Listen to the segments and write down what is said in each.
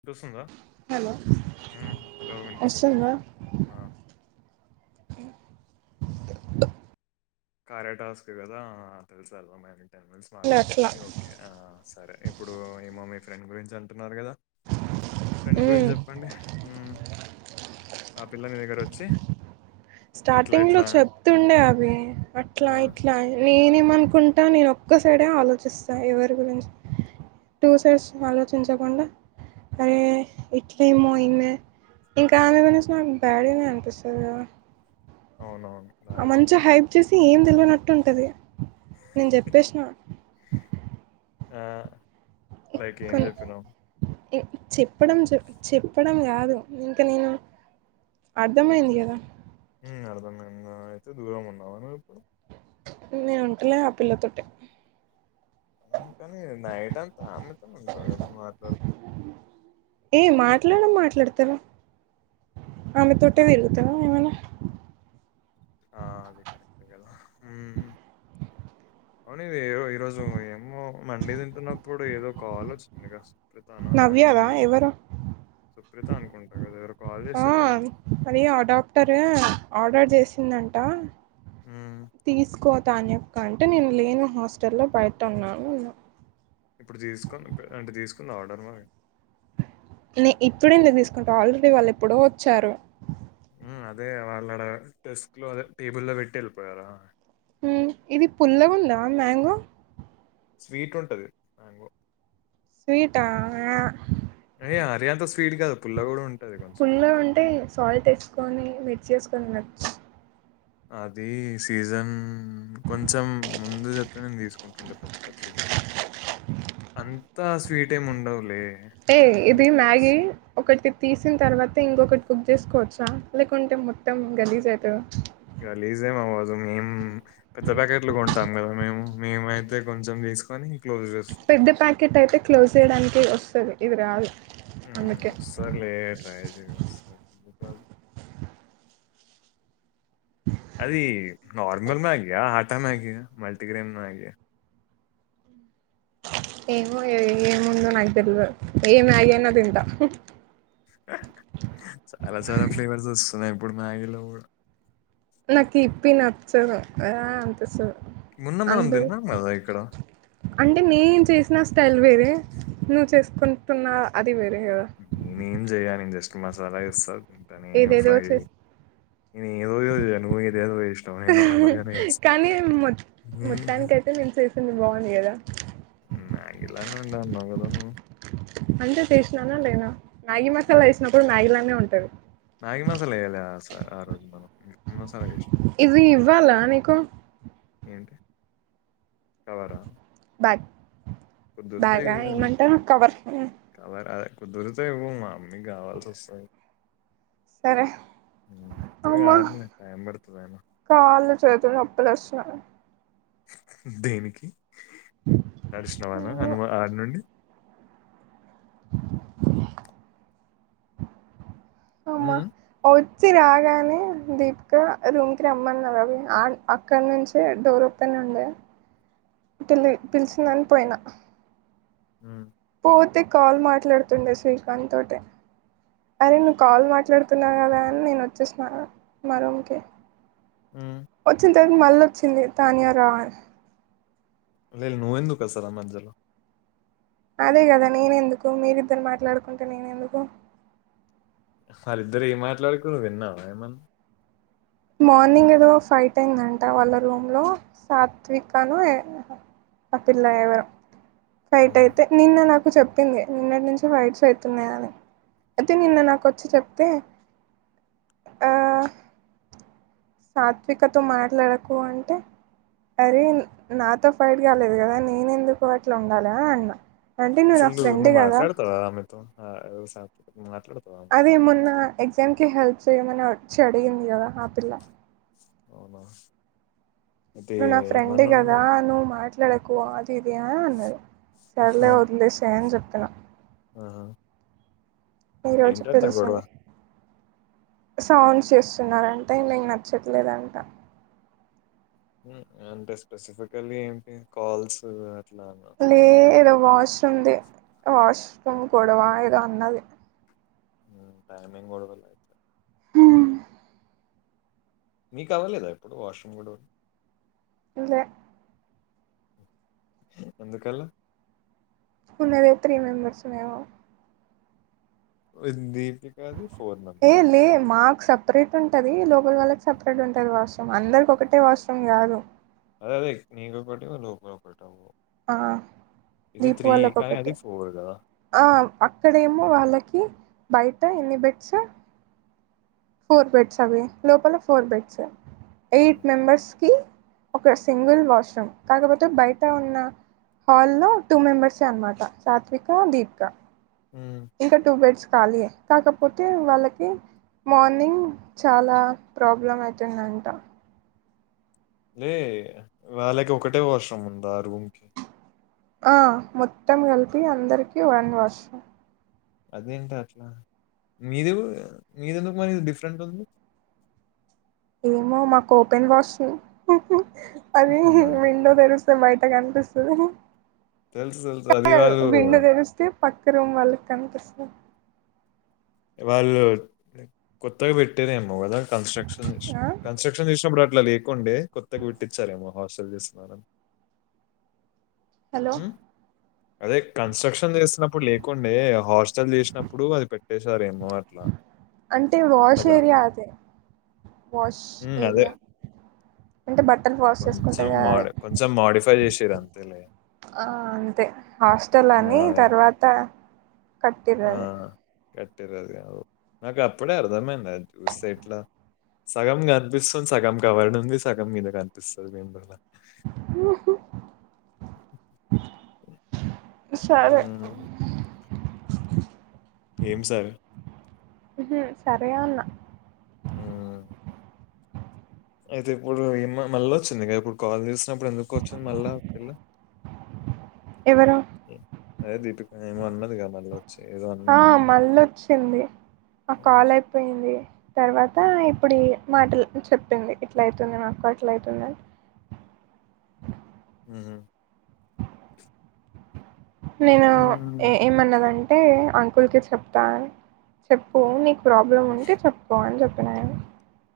వినిపిస్తుందా హలో హు హలో వినిపిస్తుంది అండి వస్తుందా ఆ [unintelligible] టాస్క్ కదా తెలుసమ్మా టెన్ మినిట్స్ ఇలా అట్లా మాట్లాడాలి ఓకే ఆ సరే ఇప్పుడు ఏమో ఫ్రెండ్ గురించి అంటున్నారు కదా ఫ్రెండ్ గురించి మ్మ్ చెప్పండి హ్మ్ ఆ పిల్ల నీ దగ్గర వచ్చి స్టార్టింగ్ లో చెప్తుండే అవి ఆ! అట్లా ఇట్లా నేను ఎమ్ మనుకుంటా నేను ఒక్క సైడే ఆలోచిస్తా ఎవరి గురించి టూ సైడ్స్ ఆలోచించకుండా అరే ఇట్లేమో ఈమె ఇంకా ఆమె గురించి నాకు బాడ్గానే అనిపిస్తదిగదా అవునవును. రాయడం. మంచి హైప్ చేస్ అదే ఏం తెలవనట్టే ఉంటది నేను చేపేశ్న ఆ లైక్ ఏం కొన్ని చెప్పినావ్ చెప్పడం చె చెప్పడం కాదు ఇంక నేను అర్థమైంది గదా హ్మ్ అర్థం అయింది అయితే దూరం ఉన్నావు నువ్వు ఇప్పుడు నేను ఉంటలే ఆ పిల్లతోటి అందుకని నైట్ అంతా ఆమెతోనే ఉంటావు గదా మాట్లాడు తురు ఆమె తోటే తిరుగుతా ఏమైనా ఆ అది కరెక్ట్ కదాహ్మ్ అవును ఇది ఈరోజు ఏమో మండి తింటున్నప్పుడు ఏదో కాల్ వచ్చింది గా నవ్యనా ఎవరు సుప్రీత అనుకుంటా కదా ఎవరో కాల్ మరి చేసారు కానీ ఆ అది అడాప్టార్ ఆర్డర్ చే వచ్చిందంట ఉమ్, తీసుకో తాన్యక్క అంటే నేను లేను హాస్టల్లో బయట ఉన్నాను అన్న ఇప్పుడు తీసుకు అంటే తీసుకున్నవ ఆర్డర్ మరి నే ఇప్పుడు ఎందుకు తీసుకుంట ఆల్రెడీ వాళ్ళు ఎప్పుడో వచ్చారు అదే వాళ్ళడ డెస్క్ లో అదే టేబుల్ లో పెట్టి ఎళ్ళిపోయారా హ్మ్ ఇది పుల్లగుందా మ్యాంగో స్వీట్ ఉంటది మ్యాంగో స్వీటా యా అయ్య అరీ అంత స్వీడ్ కాదు పుల్ల కూడా ఉం పుల్లగా ఉంటే సాల్ట్ తెచ్చుకొని మిక్స్ చేస్ వున్నా అది సీజన్ కొంచెం ముందు చెప్ నేను తీసుకుంటుండే పచ్చి పచ్చి అంతా స్వీట్ ఏమి ఉండవులే ఎ ఇది మ్యాగీ ఒకటి తీసిన తర్వాత ఇంకొకటి కుక్ చేసుకోవచ్చా లేకుంటే మొత్తం గలీజ్ అవుతుంది గలీజ్ ఎమ్ అవధు మేం పెద్ద ప్యాకెట్లు కొంటాం కదా మేము మేమైతే కొంచెం తీసుకొని క్లోజ్ చేస్తాం పెద్ద ప్యాకెట్ అయితే క్లోజ్ చేయడానికి వస్తుంది ఇది రాధు ఉమ్ వస్తుది లే ట్రాయి చెయ్ ఇగా వాస్ సబ్ అది నోర్మల్ మాగీయా ఆటా మాగీయా మల్టీగ్రేన్ మాగీయా ఏనుో ఏము ముంద నాగదిల్ ఏ మాగీయా అన్నో థింటా ఆ చాలా చాలా ఫ్లేవర్స్ వస్తు తునయ్ ఇప్పుడు మ్యాగలో కుడా నాకు ఇప్పి నచ్చదు వా అనిపిస్తాది మొన్న మనం అందు తిన్నాం కదా ఇక్కడ అంటే నేను చేసిన స్టైల్ వేరే నువ్వు చేస తీసుకుంటున్నా అ నను జయ న జస్ మసాలా ఇ స ఇంటనేం ఏదేదో ఫ్రై చేస్ నేను ఏదేదో చేసా జనుభద ఏదోజు ఇష్టం నేను నంగలుగానే ఇస్తాను కానీ మొ మొత్తానికయితే నేను చేసింది బాగుంది కదా మంగలానండి అంగదా నువ్వు అంతే చేసినానా లేనా మాగీ మసాలా వేసినప్పుడు మాగీ లానే ఉంటాయి ట మ్యాగి మసాలాల ఆజ మ మ మసాలా ఇష్ట ఇది ఇవ్వాలా నీకు ఏంటి కవరా ప కుదిరితే బాగా ఇవ్వు. ఏమంటారు ఆ కవర్ కుదురితే ఇవో మా అమ్మీ కావాల్సి వస్తుంది సరే ఇప్పుడు అమ్మా కాాల టైం పడుతుంది అనా చతు నప్పలస్ దేనికి తరిశనవానా అనుమా ఆరు నుండి అమ ఉమ్, అ వాచి రాగానే దీపిక రూమ్కి రమ్మన్నారు అవి అక్కడి నుంచి డోర్ ఓపెన్ ఉండే పిలి పిలిచిందని పోయినా ఉమ్ పోతే కాల్ మాట్లాడుతుండే శ్రీకాంత్ తోటీ అరే నువ్వు కాల్ మాట్లాడుతున్నావు కదా అని నేను వచ్చేస్తున్నాను మరోంకే ఉమ్ ఇత్త మళ్ళీ వచ్చింది తానియ రాని నువ్వవుందు కసరా మధ్యలో అదే కదా నేనెందుకు మీరిద్దరు మాట్లాడుకుంటే నేనెందుకు వాళ్ళిద్దరు ఏ మాట్లాడుకు నువ్వు విన్నావు ఏమన్నా మార్నింగ్ ఏదో ఫైవ్ టైందంట వాళ్ళ రూమ్లో సాత్వికను ఆ పిల్లయ్యేవరు రైట్ ఉమ్. అయితే నిన్న నా నాకు చెప్పింది నిన్నటి నుంచి వైడ్స్ అవుతున్నాయా అని అయితే నిన్న నాకు వచ్చి చెప్తే సాత్వికతో మాట్లాడకు అంటే అరే నాతో ఫైట్ కాలేదు కదా నేనుెందుకు అట్లా ఉండాలి అని అన్నా అసలు దూ ను మాకడత అమె అదే మొన్న ఎగ్జామ్కి హెల్ప్ చేయమని వచ్చి అడిగింది కదా ఆ పిల్ల అవునా అయితే న ఆ ఫ్రెంగ ఏమన్నాను అదా మరి నువ్ మా నకువ అది సిరియానే ఉన్నది సరలే వదిలేసా అని చెప్ ఇక్క ఆ ఈరోజు పిలుసారు సౌండ్స్ చేస్తున్నారంటే నేం నచ్చట్లేదంట అంటే స్పెసిఫికలీ ఏంటి కాల్స్ అట్లానా సౌండ్ లేదవాష్ తుంది వాష్ రూమ్ గొడవ ఏదో అన్నది [inaudible] మీకు అవ్వలేదా ఎప్పుడు వాష్రూమ్ గొడవలు లే ఎందుకలా ఉన్నదే త్రీ మెంబర్స్ మేము ఇంది ఏ లే మాకు సపరేట్ ఉంటది లో ల్ వాళ్ళకి సపరేట్ ఉంటుంది వాష్రూమ్ అందరికి ఒకటే వాష్రూమ్ కాదు అదే నీదొకటి లోపల ఒకటి ఆ దీపు వాళ్ళకు కానీ ఒకటే అది గదా! ఆ అక్కడేమో వాళ్ళకి బయట ఎన్ని బెడ్స్ ఫోర్ బెడ్స్ అవి లోపల ఫోర్ బెడ్స్ హ్మ్. ఎయిట్ మెంబర్స్కి ఒక సింగిల్ వాష్రూమ్ కాకపోతే బయట ఉన్న హాల్ లో టూ మెంబర్సే అన్నమాట సాత్విక దీపిక హ్మ్. ఇంకా టూ బెడ్స్ ఖాళీయే కాకపోతే వాళ్ళకి మార్నింగ్ చాలా ప్రాబ్లం అవుతుంది అంట లే వేళకి ఒకటే వాష్ రూమ్ ఉందా ఆ రూమ్కిి ఆ మొత్తం కలిపి అందరికిీ వన్ వాష్రూమ్ అదేంటి అట్లా మీది మీదెందుకు మరి డిఫరెంట్ ఉంది ఏమో మా కూ పెన్ వాచ్ అది మ అని జెప్పి. మీండో తెరుస్త మై కనిపిస్తు తెలుసు. తెలుసు. అది వాళ్ళు విండా దనుస్ తీ పక్ క్కర మళకను దస్ వాళ్ళు కొత్తగా పెట్టేదేమో కదా కన్స్ట్రక్షన్ విష ఆ కన్స్ట్రక్షన్ విష అప్ ఇట్లా లేకుండే కొత్తగా పెట్టించారేమో హాస్టల్ చేస్తున్నారని హలో మ్మ్ అదే కన్స్ట్రక్షన్ చేస్తున్నాం ఇప్పుడు లేకుండే హాస్టల్ చేసినప్పుడు అది పెట్ చేసారేమో ఆట్లా అంటే వాష్ ఏరియా అదే వాష్ ఉమ్, అదే ఏరియా అంటే బట్టలు వాష్ కొంచెం చేసుకుంటారు కదా అదే మాడ్ కొంచెం మాడిఫై చేస ర అంతేలే అంతే హాస్టల్ ఆ, అని తర్వాత కట్దుదేరా కట్టే రజుగా ఓ నాకు అప్పుడే అర్థమైంది అది చూస్తే ఇట్లా సగం కనిపిస్తుంది సగం కవర్డ్ ఉంది సగం మీద కనిపిస్తుంది మేముల్ల సరే ఏం సార్ మ్మ్ హు సరే ఉన్న అయితే ఇప్పుడు ఏ మళ్ళా వచ్చింది ఇ ఇప్పుడు కాల్ తీసినప్పుడు ఎందుకు వచ్చింది మళ్ళా పిల్ల ఎవరు ఏ- అదే దీపిక ఏమో అన్మది కా మనలో ఆ మళ్ళీ వచ్చింది ఆ కాల్ అయిపోయింది తర్వాత ఇప్పుడు ఈ మాటలు చెప్పింది ఇట్ల అయితుంది మాకు అట్ల అవుతుందని మ్మ్ హు నేను ఏ ఉమ్. ఏమన్నదండి అంటే అంకుల్ క చెప్తాను చెప్పు నీకు ప్రాబ్లమ్ ఉంటే చెప్పుకోవ అని చెప్ క్లారి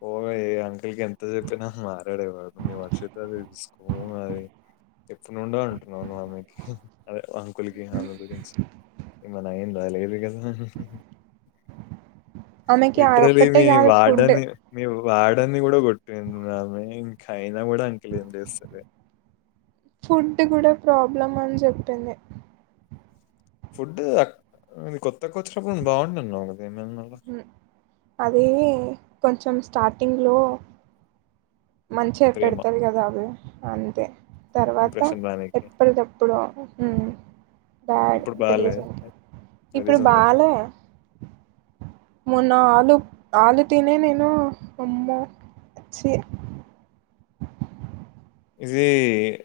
పోహ చెయ్యి అంటే ఇగ ఎంత చెప్పినా మారడే వాడు మీ వర్ష తల్లి చూడు స్కూ అది నుండ అంటున్నావ నువ్ ఆమేకీ అదె అంకులకి ఆమె గురించి ఏమన్న అయిందా లేదు కదా హా హా ఆమెకి అదొక్కటే గాదు ఫుడ్ వార్డెన్ నీ కూడ కొట్టింది ఆమె ఇంకా అయినా కూడా అంకుల్ ఏం చేస్తలే ఫుడ్ కూడా ప్రాబ్లం అని చెప్పింది ఫుడ్డు కొత్తగ వచ్చినప్పుడు నువ్వు బాగుందన్నావ్ కదా ఏమన్నా ఉమ్ అదీ కొంచెం స్టార్టింగ్లో మంచిగ ప్రేమ పెడతది కదా ఆమె అంతే తర్వాత ఇంప్రెషన్ దానికి. ఎప్పటికప్పుడు ఉమ్ బ్యాడ్ ఇప్పుడు బాలే వెళ్ళిచేసేదానికి ఆ ఇప్పుడు రీజన్ ఉందట్టు. బాలే మొన్న ఆలు ఆలు తినే నేను అమ్మో ఛీ ఇదీ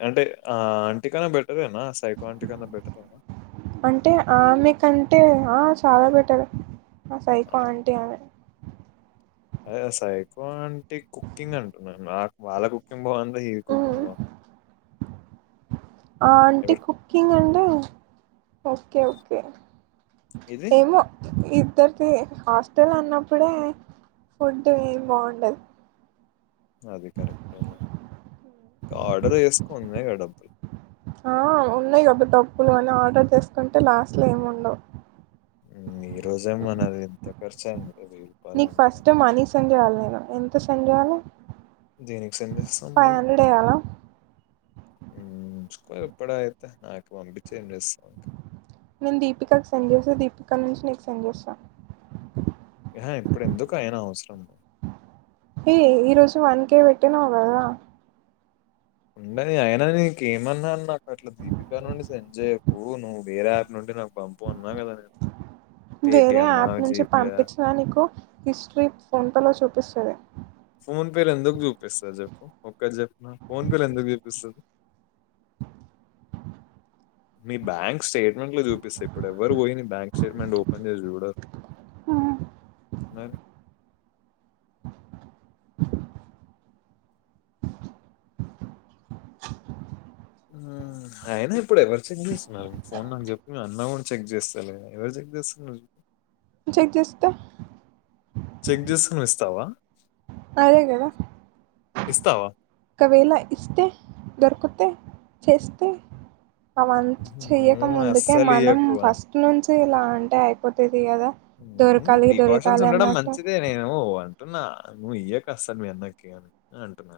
అంటే ఆ ఆంటీ కన్న బెటరేనా అంటే ఆమె కం టే ఆ చాలా బెటరే ఆ సైకో ఆహ్, ఆంటీ ఆమె అదే సైకో ఆంటీ కుకింగ్ అంటున్నాను నాక్ వాళ్ళ కుకింగ్ బావుందా? ఈవి ఆ కుకింగ్ బావుందా? ఆ ఆంటీ ఎవరు కుకింగ్ అంటే ఓకే ఓకే ఇది? ఏమో ఇ ఇద్దరికి హాస్టల్ అన్నప్పుడే ఫుడ్ ఏం బాగుండదు అది కరెక్టే లే ఆర్డర్ చేసుకో ఉన్నాయగా డబ్బుల్ ఆ ఉన్నాయి డబ్బుల్ డబ్బులు అలా ఆర్డర్ చేసుకుంటే లాస్ట్లో ఏమి ఉండవు ఖర్చ ఐంది నీకు ఫస్ట్ టైం మనీ సెండ్ చెయ్యాలి నేను ఎంత సెన్ సెండ్ జెయ్యాలే దేనికి సెండ్ చేస్తావ్ మళ్ళ వేయాలా ఉంచుకో ఇప్పుడైతే నాకు పంపిచ్చి ఏం చేస్తవ్ నేను దీపికాకు సెండ్ చేసి దీపికా నుంచి నీకు సెండ్ చేస్తాను ఆ ఇప్పుడు ఎందుకు అయినా అవసరం ఏ ఈరోజు వన్ కే పెట్టినావు కదా ఉండని అయిన నీకేమన్నాను నాకు అట్ల దీపిక నుండి సెండ్ చేయ్యకూ నువ్వు వేరే యాప్ నుండి నాకు పంపు అన్ వేరే యాప్ నుంచి జీపేయా పంపించినా నీకు హిస్ట్రీ ఫోన్పేలో చూపిస్తది ఫోన్ పేలు ఎందుకు చూపిస్తుంది చెప్పు ఒక్కటి చెప్పు నాక్ ఫోన్ పే లో ఎందుకు చూపిస్తది మీ బ్యాంక్ స్టేట్మెంట్ లో చూపిస్త ఇప్పుడు ఎవ్వరూ పోయి నీ బ్యాంక్ స్టేట్మెంట్ ఓ పెన్ చేసి చూడరు మరి అయినా ఇప్పుడు ఎవరు చెక్ చేస్తున్నారు ఫోన్ నాకు చెప్పు అన్నా కూడా చెక్ చేస్తాలే ఎవరు చెక్ చేస్తున్నారు నే చెక్ చేస్తా చెక్ చేస్కోని ఇస్తావా అదే కద ఇస్తావా ఒకవేళ ఇస్తే దొరుకుతే చేస్తే అవంతా చెయ్యక నువ్వు ముందుకే అస్సలు మనం ఇయ్యకు ఫస్ట్ నుంచి ఇలా అంటే అయిపోతది ది కదా ముందు దొరకాలి ప్రికాషన్స్ దొరకాలి ఉండడం అన్నట్టు మంచిదే నేను అంటున్నా నువ్వు ఇయ్యకు కసలు మీ అన్నకి అని అంటున్నా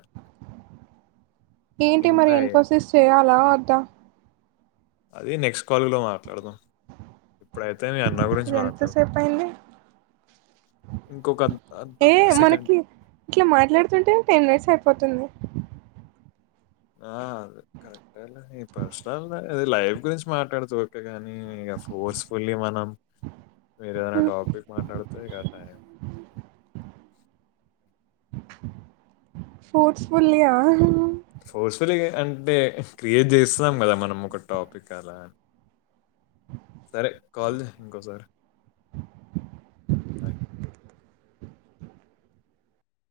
ఏంటి ఇంత మరి ఏ- ఇన్ఫోసిస్ చేయాలా వద్దా అది నెక్స్ట్ కాల్ లో మాట్లాడదాం ఇప్పుడైతే మీ అన్న గురించి ఇది మాట్లాడు ఎంతసేపు అయింది ఇంకొక ఏ సెకండ్ మనకి ఇట్లా మాట్లాడుతుంటే టెన్ మినిట్స్ అయి పొతుంది ఆ అ అదే కరెక్ట్ లే నీ పేర్సనల్ దే అది లైఫ్ గురించి మాట్లాడుతే ఓకే గానీ ఇగ ఫోర్స్ఫుల్లీ మనం మీరు ఏదైనా టాపిక్ మాట్లాడితే క టైం ఫ్రూట్స్ పులియా ఫోర్స్ఫులి అంటే క్రియేట్ చేస్తున్నాం కదా మనం ఒక టాపిక్ అలా సరే కాల్ చే ఇంకోసారి